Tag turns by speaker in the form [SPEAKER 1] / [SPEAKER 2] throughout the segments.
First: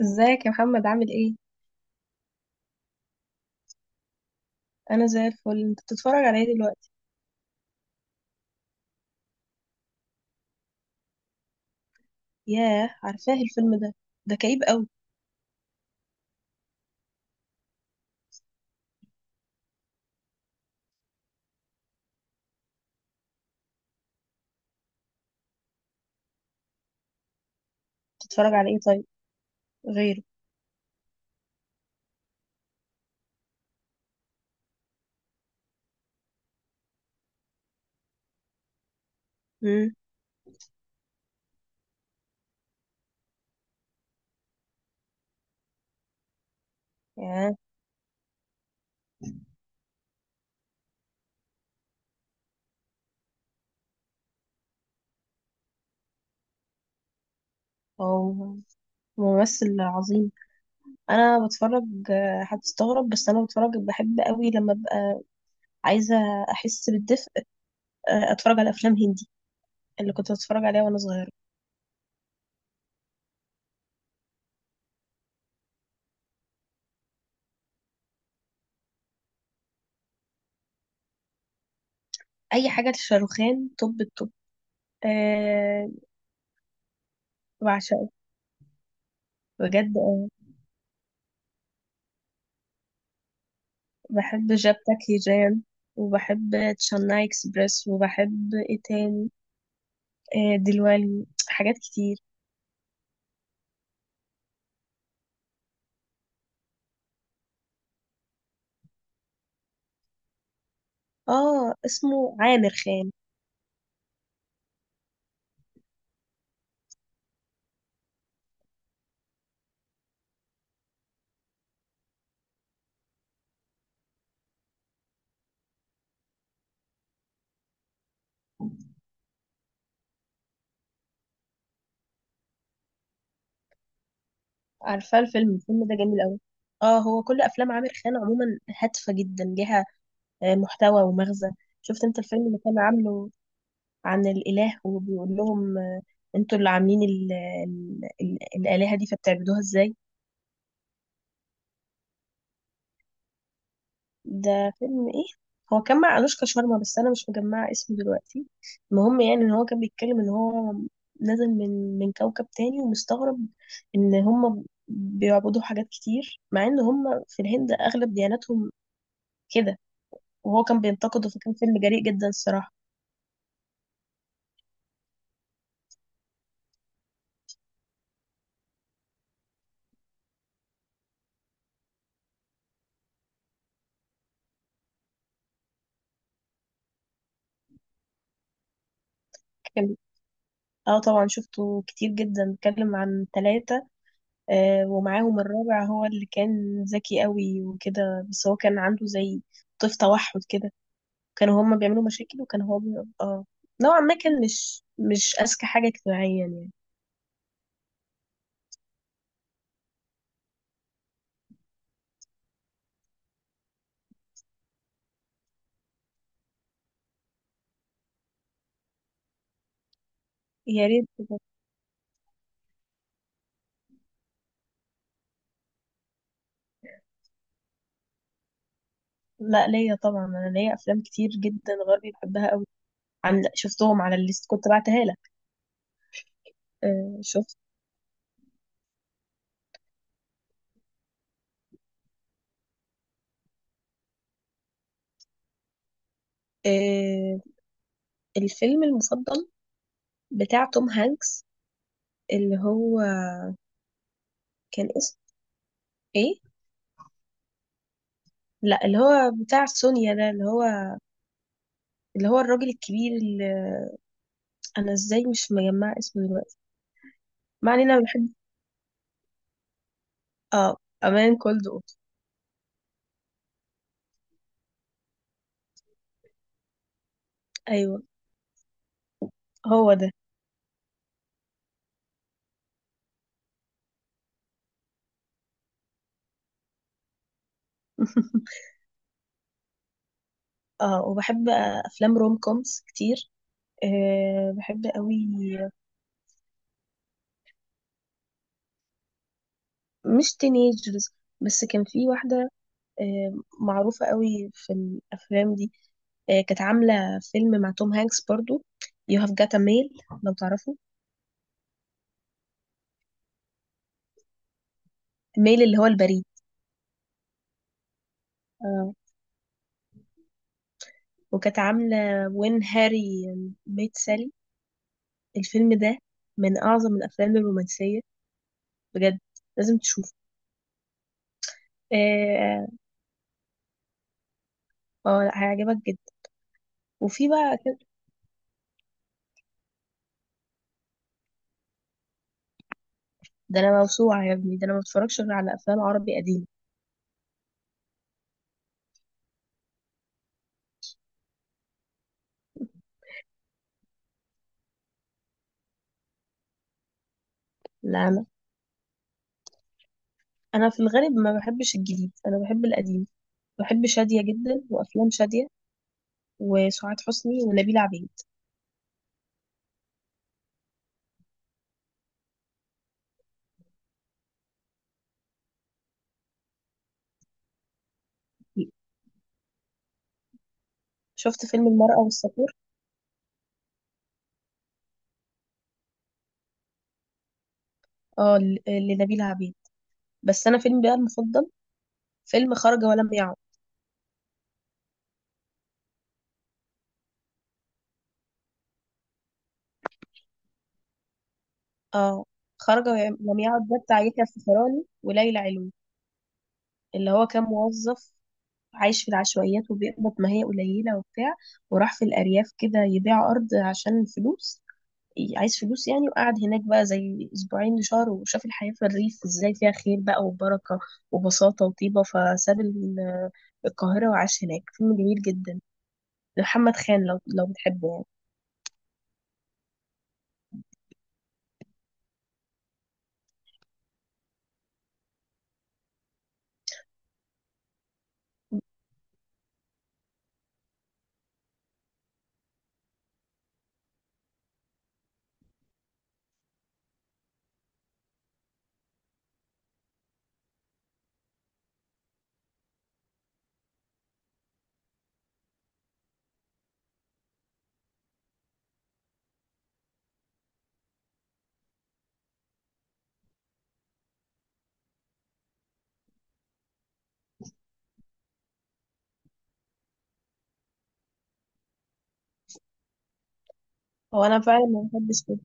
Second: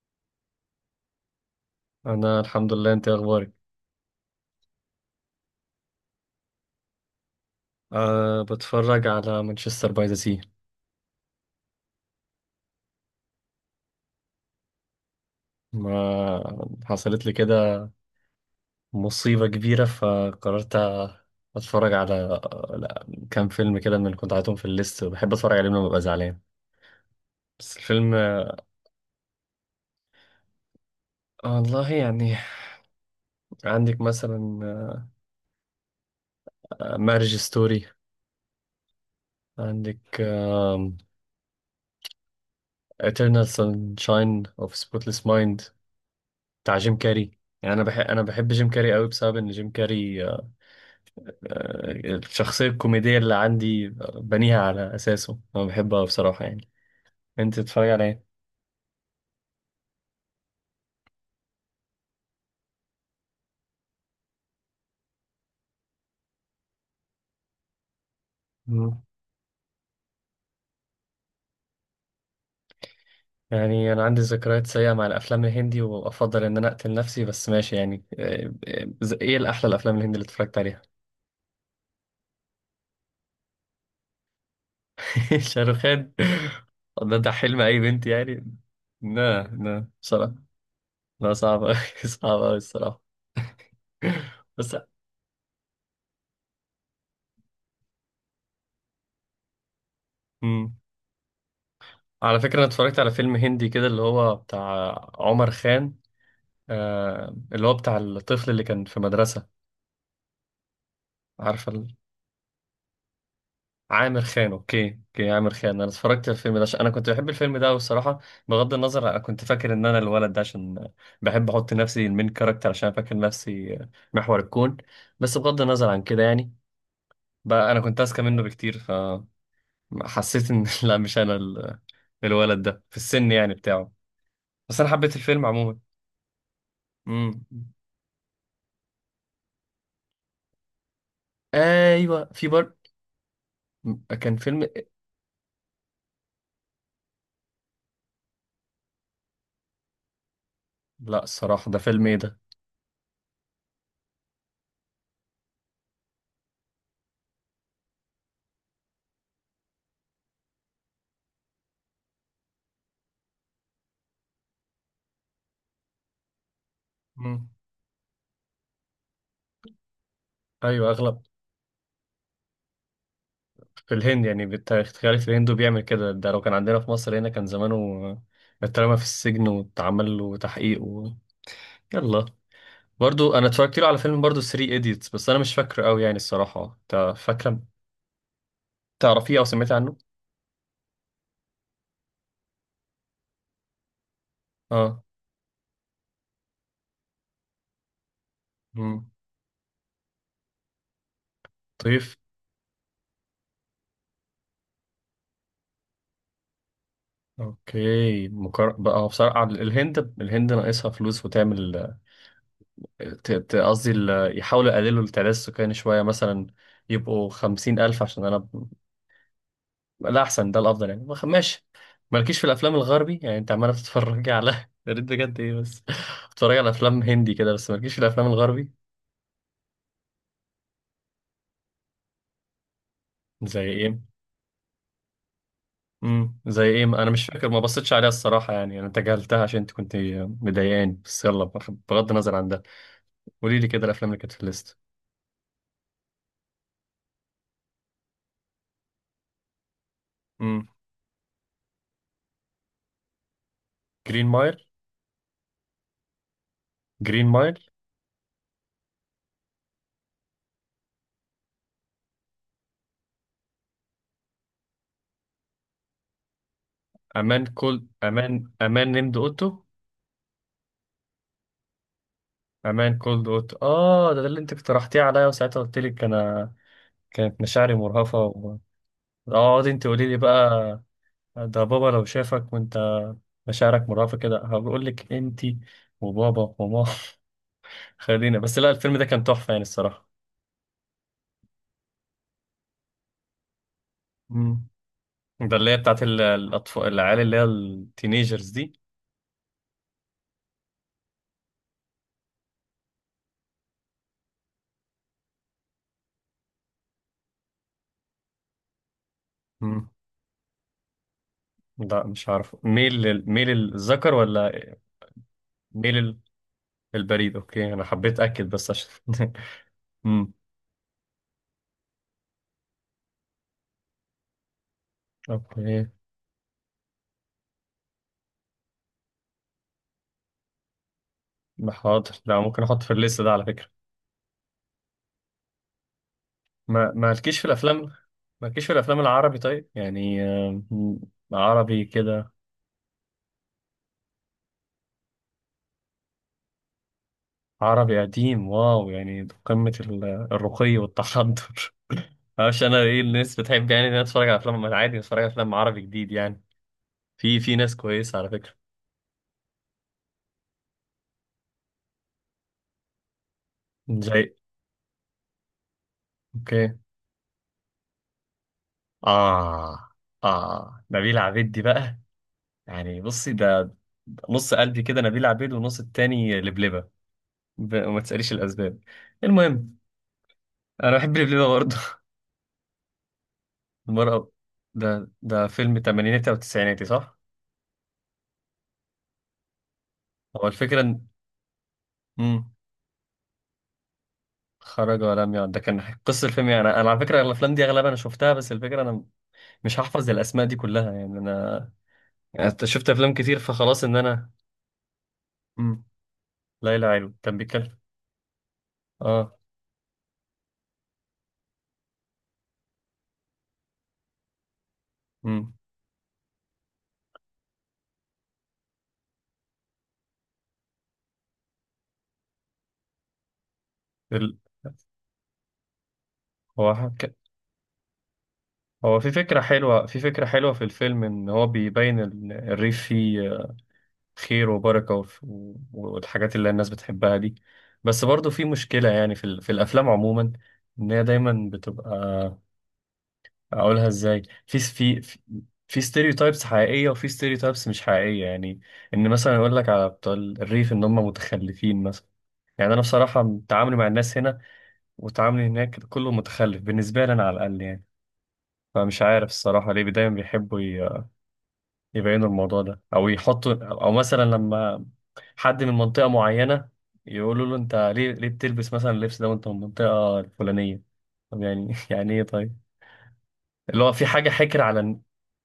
[SPEAKER 1] ازيك يا محمد؟ عامل ايه؟
[SPEAKER 2] انا الحمد لله. انت إيه اخبارك؟
[SPEAKER 1] انا زي الفل. انت بتتفرج على ايه دلوقتي؟
[SPEAKER 2] بتفرج على مانشستر باي ذا سي.
[SPEAKER 1] ياه، عارفاه الفيلم ده. ده كئيب قوي.
[SPEAKER 2] ما حصلت لي كده، مصيبة كبيرة، فقررت اتفرج على، لا، كام فيلم كده من اللي كنت عايزهم في الليست وبحب اتفرج عليهم لما ببقى زعلان. بس الفيلم
[SPEAKER 1] بتتفرج على ايه طيب؟ غيره.
[SPEAKER 2] والله يعني. عندك مثلا مارج ستوري،
[SPEAKER 1] امم.
[SPEAKER 2] عندك Eternal Sunshine of Spotless Mind بتاع جيم كاري.
[SPEAKER 1] ياه،
[SPEAKER 2] يعني انا بحب جيم كاري قوي بسبب ان جيم كاري الشخصية الكوميدية اللي عندي بنيها على أساسه. أنا بحبها بصراحة يعني. أنت بتتفرج على إيه؟
[SPEAKER 1] هو ممثل عظيم. انا بتفرج. هتستغرب بس انا بتفرج بحب قوي لما ابقى عايزه احس بالدفء. اتفرج على افلام
[SPEAKER 2] مم.
[SPEAKER 1] هندي اللي كنت بتفرج عليها وانا صغيره.
[SPEAKER 2] يعني أنا عندي ذكريات سيئة مع الأفلام الهندي وأفضل إن أنا أقتل نفسي، بس ماشي يعني. إيه الأحلى الأفلام الهندي اللي اتفرجت عليها؟
[SPEAKER 1] اي حاجه لشاروخان، توب التوب. أه.
[SPEAKER 2] شاروخان، ده حلم أي بنت
[SPEAKER 1] بعشقه
[SPEAKER 2] يعني. لا لا
[SPEAKER 1] بجد آه،
[SPEAKER 2] بصراحة، لا صعب أوي. صعب أوي الصراحة.
[SPEAKER 1] بحب
[SPEAKER 2] بس
[SPEAKER 1] جابتك هيجان، وبحب تشاناي اكسبريس، وبحب ايه تاني،
[SPEAKER 2] مم.
[SPEAKER 1] دلوالي حاجات كتير.
[SPEAKER 2] على فكرة أنا اتفرجت على فيلم هندي كده اللي هو بتاع عمر خان، آه اللي هو بتاع الطفل اللي كان في مدرسة. عارفة
[SPEAKER 1] اه،
[SPEAKER 2] ال-
[SPEAKER 1] اسمه عامر خان.
[SPEAKER 2] عامر خان، اوكي اوكي، عامر خان. انا اتفرجت على الفيلم ده عشان انا كنت بحب الفيلم ده، والصراحة بغض النظر انا كنت فاكر ان انا الولد ده، عشان بحب احط نفسي المين كاركتر عشان فاكر نفسي محور الكون. بس بغض النظر عن كده يعني، بقى انا كنت اذكى منه بكتير، فحسيت ان لا مش انا ال- الولد ده في السن يعني بتاعه. بس انا حبيت
[SPEAKER 1] عارفه،
[SPEAKER 2] الفيلم
[SPEAKER 1] الفيلم
[SPEAKER 2] عموما.
[SPEAKER 1] الفيلم ده جميل قوي. اه، هو كل
[SPEAKER 2] امم،
[SPEAKER 1] افلام عامر خان عموما هادفه جدا، ليها محتوى ومغزى. شفت انت
[SPEAKER 2] ايوه
[SPEAKER 1] الفيلم
[SPEAKER 2] في
[SPEAKER 1] اللي
[SPEAKER 2] بر.
[SPEAKER 1] كان عامله عن
[SPEAKER 2] كان فيلم
[SPEAKER 1] الاله
[SPEAKER 2] إيه؟
[SPEAKER 1] وبيقول لهم انتوا اللي عاملين الالهه دي، فبتعبدوها ازاي؟
[SPEAKER 2] لا الصراحة ده فيلم ايه،
[SPEAKER 1] ده فيلم ايه؟ هو كان مع أنوشكا شارما، بس انا مش مجمعه اسمه دلوقتي. المهم يعني ان هو كان بيتكلم ان هو نازل من كوكب تاني، ومستغرب ان هم بيعبدوا حاجات كتير مع ان هم
[SPEAKER 2] ده
[SPEAKER 1] في الهند اغلب دياناتهم كده. وهو كان
[SPEAKER 2] ايوه. اغلب
[SPEAKER 1] بينتقده، فكان فيلم جريء جدا الصراحه.
[SPEAKER 2] في الهند يعني، بتخيل في الهند بيعمل كده، ده لو كان عندنا في مصر هنا كان زمانه اترمى في السجن واتعمل له تحقيق و... يلا. برضو انا اتفرجت له على فيلم برضو 3 ايديتس، بس انا مش فاكره قوي يعني الصراحه. انت فاكره، تعرفيه او سمعتي عنه؟
[SPEAKER 1] كان اه، طبعا شفته كتير جدا. اتكلم عن ثلاثة
[SPEAKER 2] اه،
[SPEAKER 1] ومعاهم الرابع، هو اللي كان ذكي قوي وكده، بس هو كان عنده
[SPEAKER 2] امم،
[SPEAKER 1] زي طيف توحد كده. كانوا هما
[SPEAKER 2] طيب.
[SPEAKER 1] بيعملوا مشاكل، وكان هو. اه، نوعا ما كان مش أذكى حاجة اجتماعيا يعني.
[SPEAKER 2] بقى هو بصراحه، الهند الهند ناقصها فلوس وتعمل، قصدي يحاولوا يقللوا التعداد السكاني شويه مثلا، يبقوا 50,000 عشان أنا، ده احسن ده
[SPEAKER 1] يا
[SPEAKER 2] الافضل يعني.
[SPEAKER 1] ريت.
[SPEAKER 2] ماشي. مالكيش في الافلام الغربي يعني، انت عماله بتتفرجي على يا ريت بجد، ايه بس، بتتفرجي على افلام هندي كده بس مالكيش في الافلام الغربي.
[SPEAKER 1] لا، ليا طبعا. انا ليا افلام كتير جدا غربي بحبها قوي. عن
[SPEAKER 2] زي ايه؟
[SPEAKER 1] شفتهم على الليست كنت بعتها لك.
[SPEAKER 2] زي ايه، انا
[SPEAKER 1] آه،
[SPEAKER 2] مش فاكر،
[SPEAKER 1] شفت.
[SPEAKER 2] ما بصيتش عليها الصراحه يعني، انا تجاهلتها عشان انت كنت مضايقاني. بس يلا، بغض النظر عن ده، قولي لي كده الافلام اللي كانت في الليست.
[SPEAKER 1] آه، الفيلم المفضل بتاع
[SPEAKER 2] امم،
[SPEAKER 1] توم هانكس، اللي هو
[SPEAKER 2] جرين مايل،
[SPEAKER 1] كان اسمه ايه؟
[SPEAKER 2] جرين مايل،
[SPEAKER 1] لا، اللي هو بتاع سونيا ده، اللي هو الراجل الكبير اللي انا ازاي مش مجمع اسمه دلوقتي.
[SPEAKER 2] امان
[SPEAKER 1] ما
[SPEAKER 2] كولد
[SPEAKER 1] علينا. بحب.
[SPEAKER 2] امان، امان نيمد اوتو،
[SPEAKER 1] اه، امان كولد، اوبس.
[SPEAKER 2] امان كولد اوتو. اه ده, ده اللي انت اقترحتيه عليا وساعتها قلت لك انا كانت مشاعري
[SPEAKER 1] ايوه،
[SPEAKER 2] مرهفة. اقعد انت
[SPEAKER 1] هو
[SPEAKER 2] قولي
[SPEAKER 1] ده.
[SPEAKER 2] لي بقى. ده بابا لو شافك وانت مشاعرك مرهفة كده هقول لك انت وبابا وماما خلينا بس، لا الفيلم ده كان تحفة يعني الصراحة.
[SPEAKER 1] اه، وبحب افلام روم كومز كتير. أه،
[SPEAKER 2] مم.
[SPEAKER 1] بحب قوي.
[SPEAKER 2] ده اللي هي بتاعت الأطفال العيال اللي هي التينيجرز دي.
[SPEAKER 1] مش تينيجرز، بس كان في واحده أه معروفه قوي في الافلام دي. أه، كانت عامله فيلم مع توم هانكس برضو، يو هاف جات
[SPEAKER 2] مم.
[SPEAKER 1] ميل. لو تعرفه.
[SPEAKER 2] لا مش عارف، ميل ميل الذكر ولا
[SPEAKER 1] ميل اللي هو
[SPEAKER 2] ميل
[SPEAKER 1] البريد.
[SPEAKER 2] البريد؟ اوكي، انا حبيت اكد بس عشان
[SPEAKER 1] اه،
[SPEAKER 2] مم.
[SPEAKER 1] وكانت عامله وين هاري ميت سالي. الفيلم
[SPEAKER 2] اوكي،
[SPEAKER 1] ده من اعظم الافلام الرومانسيه بجد. لازم تشوفه.
[SPEAKER 2] حاضر، لا ممكن
[SPEAKER 1] اه،
[SPEAKER 2] احط في الليست ده على فكرة.
[SPEAKER 1] هيعجبك جدا.
[SPEAKER 2] ما
[SPEAKER 1] وفي
[SPEAKER 2] مالكيش في
[SPEAKER 1] بقى.
[SPEAKER 2] الافلام، مالكيش في الافلام العربي طيب يعني، عربي كده.
[SPEAKER 1] ده انا موسوعه يا ابني، ده انا ما بتفرجش غير على افلام عربي قديمه.
[SPEAKER 2] عربي قديم، واو، يعني قمة الرقي والتحضر. معرفش انا ايه، الناس بتحب يعني إن أنا اتفرج على افلام عادي، اتفرج على افلام عربي جديد يعني، في في ناس
[SPEAKER 1] لا،
[SPEAKER 2] كويسة
[SPEAKER 1] انا
[SPEAKER 2] على فكرة.
[SPEAKER 1] انا في الغالب ما بحبش الجديد. انا بحب القديم. بحب
[SPEAKER 2] زي،
[SPEAKER 1] شاديه جدا، وافلام شاديه
[SPEAKER 2] اوكي،
[SPEAKER 1] وسعاد حسني ونبيلة عبيد.
[SPEAKER 2] اه. اه نبيل عبيد دي بقى، يعني بصي ده نص قلبي كده نبيل عبيد، ونص التاني لبلبة. وما تسأليش الأسباب. المهم، أنا بحب
[SPEAKER 1] شفت
[SPEAKER 2] لبلبة
[SPEAKER 1] فيلم
[SPEAKER 2] برضه
[SPEAKER 1] المرأة والصقور؟
[SPEAKER 2] المرأة، ده فيلم تمانيناتي أو تسعيناتي صح؟
[SPEAKER 1] اه، لنبيلة عبيد.
[SPEAKER 2] هو
[SPEAKER 1] بس انا
[SPEAKER 2] الفكرة
[SPEAKER 1] فيلم بقى
[SPEAKER 2] إن،
[SPEAKER 1] المفضل
[SPEAKER 2] مم.
[SPEAKER 1] فيلم خرج ولم يعد.
[SPEAKER 2] خرج ولم يعد، ده كان قصة الفيلم. يعني أنا أنا على فكرة الأفلام دي أغلبها أنا شفتها، بس الفكرة أنا مش هحفظ الأسماء دي كلها يعني أنا،
[SPEAKER 1] اه،
[SPEAKER 2] يعني أنت
[SPEAKER 1] خرج
[SPEAKER 2] شفت أفلام
[SPEAKER 1] ولم
[SPEAKER 2] كتير
[SPEAKER 1] يعد ده
[SPEAKER 2] فخلاص إن
[SPEAKER 1] بتاع يحيى
[SPEAKER 2] أنا.
[SPEAKER 1] الفخراني وليلى علوي.
[SPEAKER 2] مم. ليلى
[SPEAKER 1] اللي
[SPEAKER 2] علوي
[SPEAKER 1] هو
[SPEAKER 2] كان
[SPEAKER 1] كان
[SPEAKER 2] بيتكلم،
[SPEAKER 1] موظف عايش في
[SPEAKER 2] آه.
[SPEAKER 1] العشوائيات، وبيقبض ما هي قليلة وبتاع، وراح في الأرياف كده يبيع أرض عشان الفلوس.
[SPEAKER 2] مم.
[SPEAKER 1] عايز فلوس يعني، وقعد هناك بقى زي اسبوعين لشهر، وشاف الحياة في الريف ازاي فيها خير بقى، وبركة وبساطة وطيبة، فساب القاهرة
[SPEAKER 2] ال...
[SPEAKER 1] وعاش هناك. فيلم جميل جدا.
[SPEAKER 2] هو
[SPEAKER 1] محمد خان،
[SPEAKER 2] حك...
[SPEAKER 1] لو بتحبه يعني.
[SPEAKER 2] هو في فكرة حلوة، في فكرة حلوة في الفيلم، إن هو بيبين الريف فيه خير وبركة والحاجات اللي الناس بتحبها دي. بس برضو في مشكلة يعني في, في الأفلام عموما، إن هي دايما بتبقى، أقولها إزاي، في في ستيريوتايبس حقيقية وفي ستيريوتايبس مش حقيقية يعني. إن مثلا يقول لك على بتوع الريف إن هم متخلفين مثلا، يعني أنا بصراحة تعاملي مع الناس هنا وتعاملي هناك كله متخلف بالنسبة لي أنا على الأقل يعني. فمش عارف الصراحة ليه دايما بيحبوا يبينوا الموضوع ده، أو يحطوا، أو مثلا لما حد من منطقة معينة يقولوا له انت ليه، ليه بتلبس مثلا اللبس ده وانت من المنطقة الفلانية. طب يعني يعني ايه طيب، اللي هو في
[SPEAKER 1] هو
[SPEAKER 2] حاجة
[SPEAKER 1] انا
[SPEAKER 2] حكر
[SPEAKER 1] فعلا
[SPEAKER 2] على
[SPEAKER 1] ما بحبش كده.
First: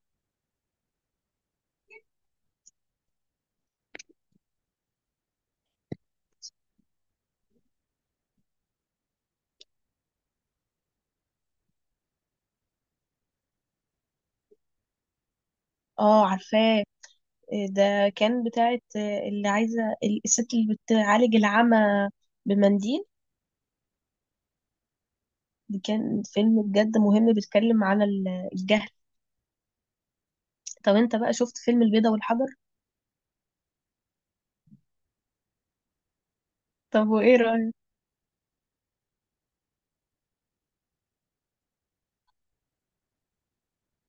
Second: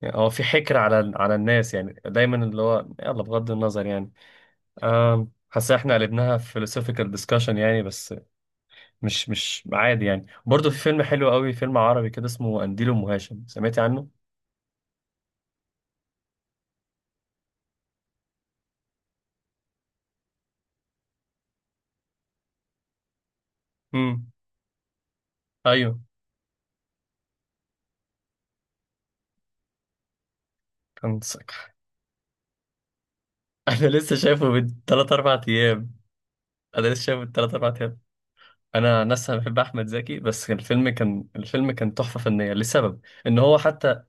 [SPEAKER 2] يعني هو في حكر على على الناس يعني؟ دايما اللي هو، يلا بغض النظر يعني. حاسس احنا قلبناها philosophical discussion يعني. بس مش مش عادي يعني. برضه في فيلم حلو قوي، فيلم عربي كده اسمه قنديل ام هاشم، سمعتي عنه؟
[SPEAKER 1] اه، عارفاه. إيه ده؟ كان بتاعت اللي عايزة الست اللي بتعالج العمى بمنديل.
[SPEAKER 2] امم،
[SPEAKER 1] دي
[SPEAKER 2] ايوه،
[SPEAKER 1] كان فيلم بجد مهم، بيتكلم على الجهل. طب انت
[SPEAKER 2] كان.
[SPEAKER 1] بقى شفت فيلم البيضة والحجر؟
[SPEAKER 2] انا لسه شايفه من 3 4 ايام، انا لسه
[SPEAKER 1] طب
[SPEAKER 2] شايفه من
[SPEAKER 1] وايه
[SPEAKER 2] 3 4
[SPEAKER 1] رأيك؟
[SPEAKER 2] ايام. انا نفسي بحب احمد زكي، بس الفيلم كان، الفيلم كان تحفه فنيه، لسبب ان هو حتى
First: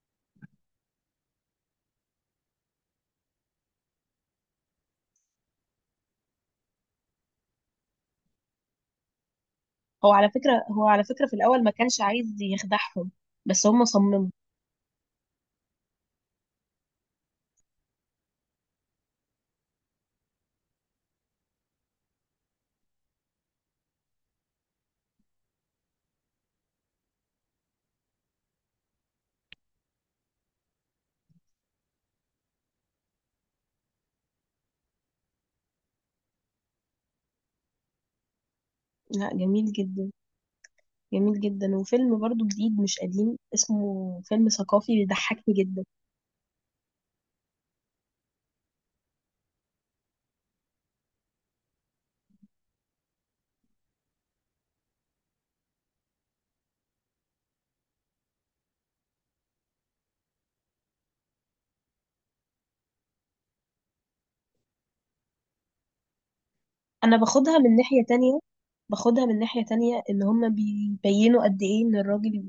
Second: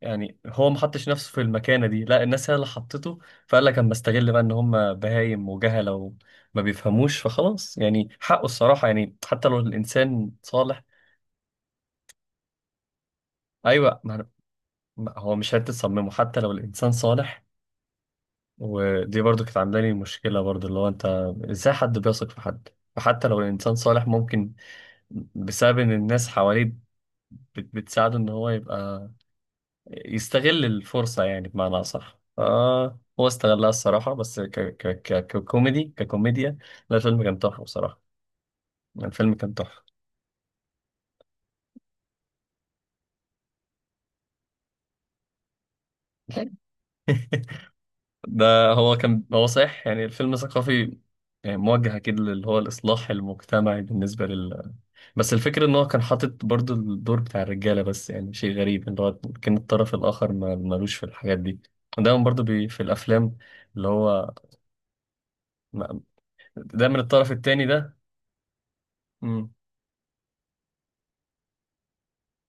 [SPEAKER 2] يعني هو ما حطش نفسه في المكانه دي، لا الناس هي اللي حطته، فقال لك اما استغل بقى، ان هم بهايم وجهله وما بيفهموش فخلاص يعني حقه الصراحه يعني، حتى لو
[SPEAKER 1] هو على
[SPEAKER 2] الانسان
[SPEAKER 1] فكرة
[SPEAKER 2] صالح.
[SPEAKER 1] هو على فكرة في الأول ما كانش عايز يخدعهم، بس هم
[SPEAKER 2] ايوه ما أنا-
[SPEAKER 1] صمموا.
[SPEAKER 2] ما- هو مش حته تصممه حتى لو الانسان صالح. ودي برضو كانت عامله لي مشكله، برضو اللي هو انت ازاي حد بيثق في حد. فحتى لو الانسان صالح ممكن بسبب ان الناس حواليه بتساعده ان هو يبقى يستغل الفرصة، يعني بمعنى أصح آه هو استغلها الصراحة. بس ك ك ك ككوميدي ككوميديا، لا الفيلم كان تحفة بصراحة.
[SPEAKER 1] لا،
[SPEAKER 2] الفيلم كان
[SPEAKER 1] جميل
[SPEAKER 2] تحفة.
[SPEAKER 1] جدا جميل جدا. وفيلم برضو جديد مش قديم اسمه فيلم ثقافي، بيضحكني جدا.
[SPEAKER 2] ده هو كان، هو صحيح يعني الفيلم ثقافي، يعني موجه أكيد اللي هو الإصلاح المجتمعي بالنسبة لل. بس الفكرة إن هو كان حاطط برضو الدور بتاع الرجالة بس، يعني شيء غريب إن هو كان الطرف الآخر ملوش في الحاجات دي. دايما برضو بي في الأفلام اللي هو ما- دايما
[SPEAKER 1] أنا
[SPEAKER 2] الطرف
[SPEAKER 1] باخدها
[SPEAKER 2] التاني
[SPEAKER 1] من ناحية تانية باخدها من
[SPEAKER 2] ده،
[SPEAKER 1] ناحية تانية، إن هم بيبينوا قد إيه إن الراجل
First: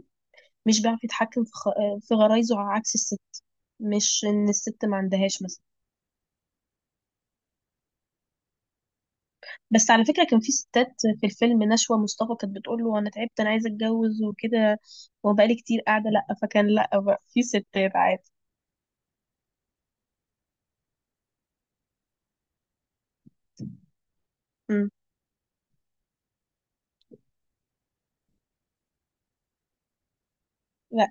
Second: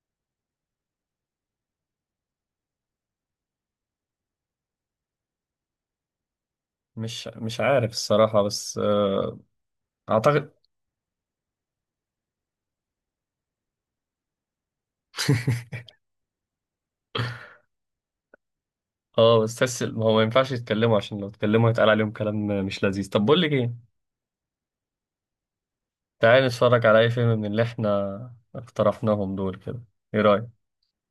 [SPEAKER 1] مش بيعرف يتحكم في غرايزه، على عكس الست. مش إن الست ما عندهاش مثلا.
[SPEAKER 2] مش مش عارف الصراحة بس
[SPEAKER 1] بس على فكرة كان في
[SPEAKER 2] أعتقد.
[SPEAKER 1] ستات. في الفيلم نشوى مصطفى كانت بتقول له انا تعبت، انا عايزة اتجوز وكده، وبقالي كتير قاعدة. لا فكان، لا بقى في ستات عادي.
[SPEAKER 2] اه بس تحس ما هو ما ينفعش يتكلموا، عشان لو اتكلموا هيتقال عليهم كلام مش لذيذ. طب بقول لك ايه،
[SPEAKER 1] امم.
[SPEAKER 2] تعالى نتفرج على اي فيلم من اللي احنا اقترحناهم دول كده، ايه رأيك؟
[SPEAKER 1] لا،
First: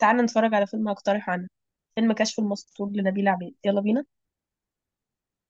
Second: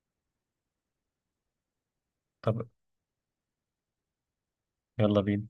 [SPEAKER 1] تعالى نتفرج على فيلم هقترحه انا. فيلم كشف
[SPEAKER 2] طب
[SPEAKER 1] المستور لنبيلة عبيد. يلا بينا.
[SPEAKER 2] يلا بينا.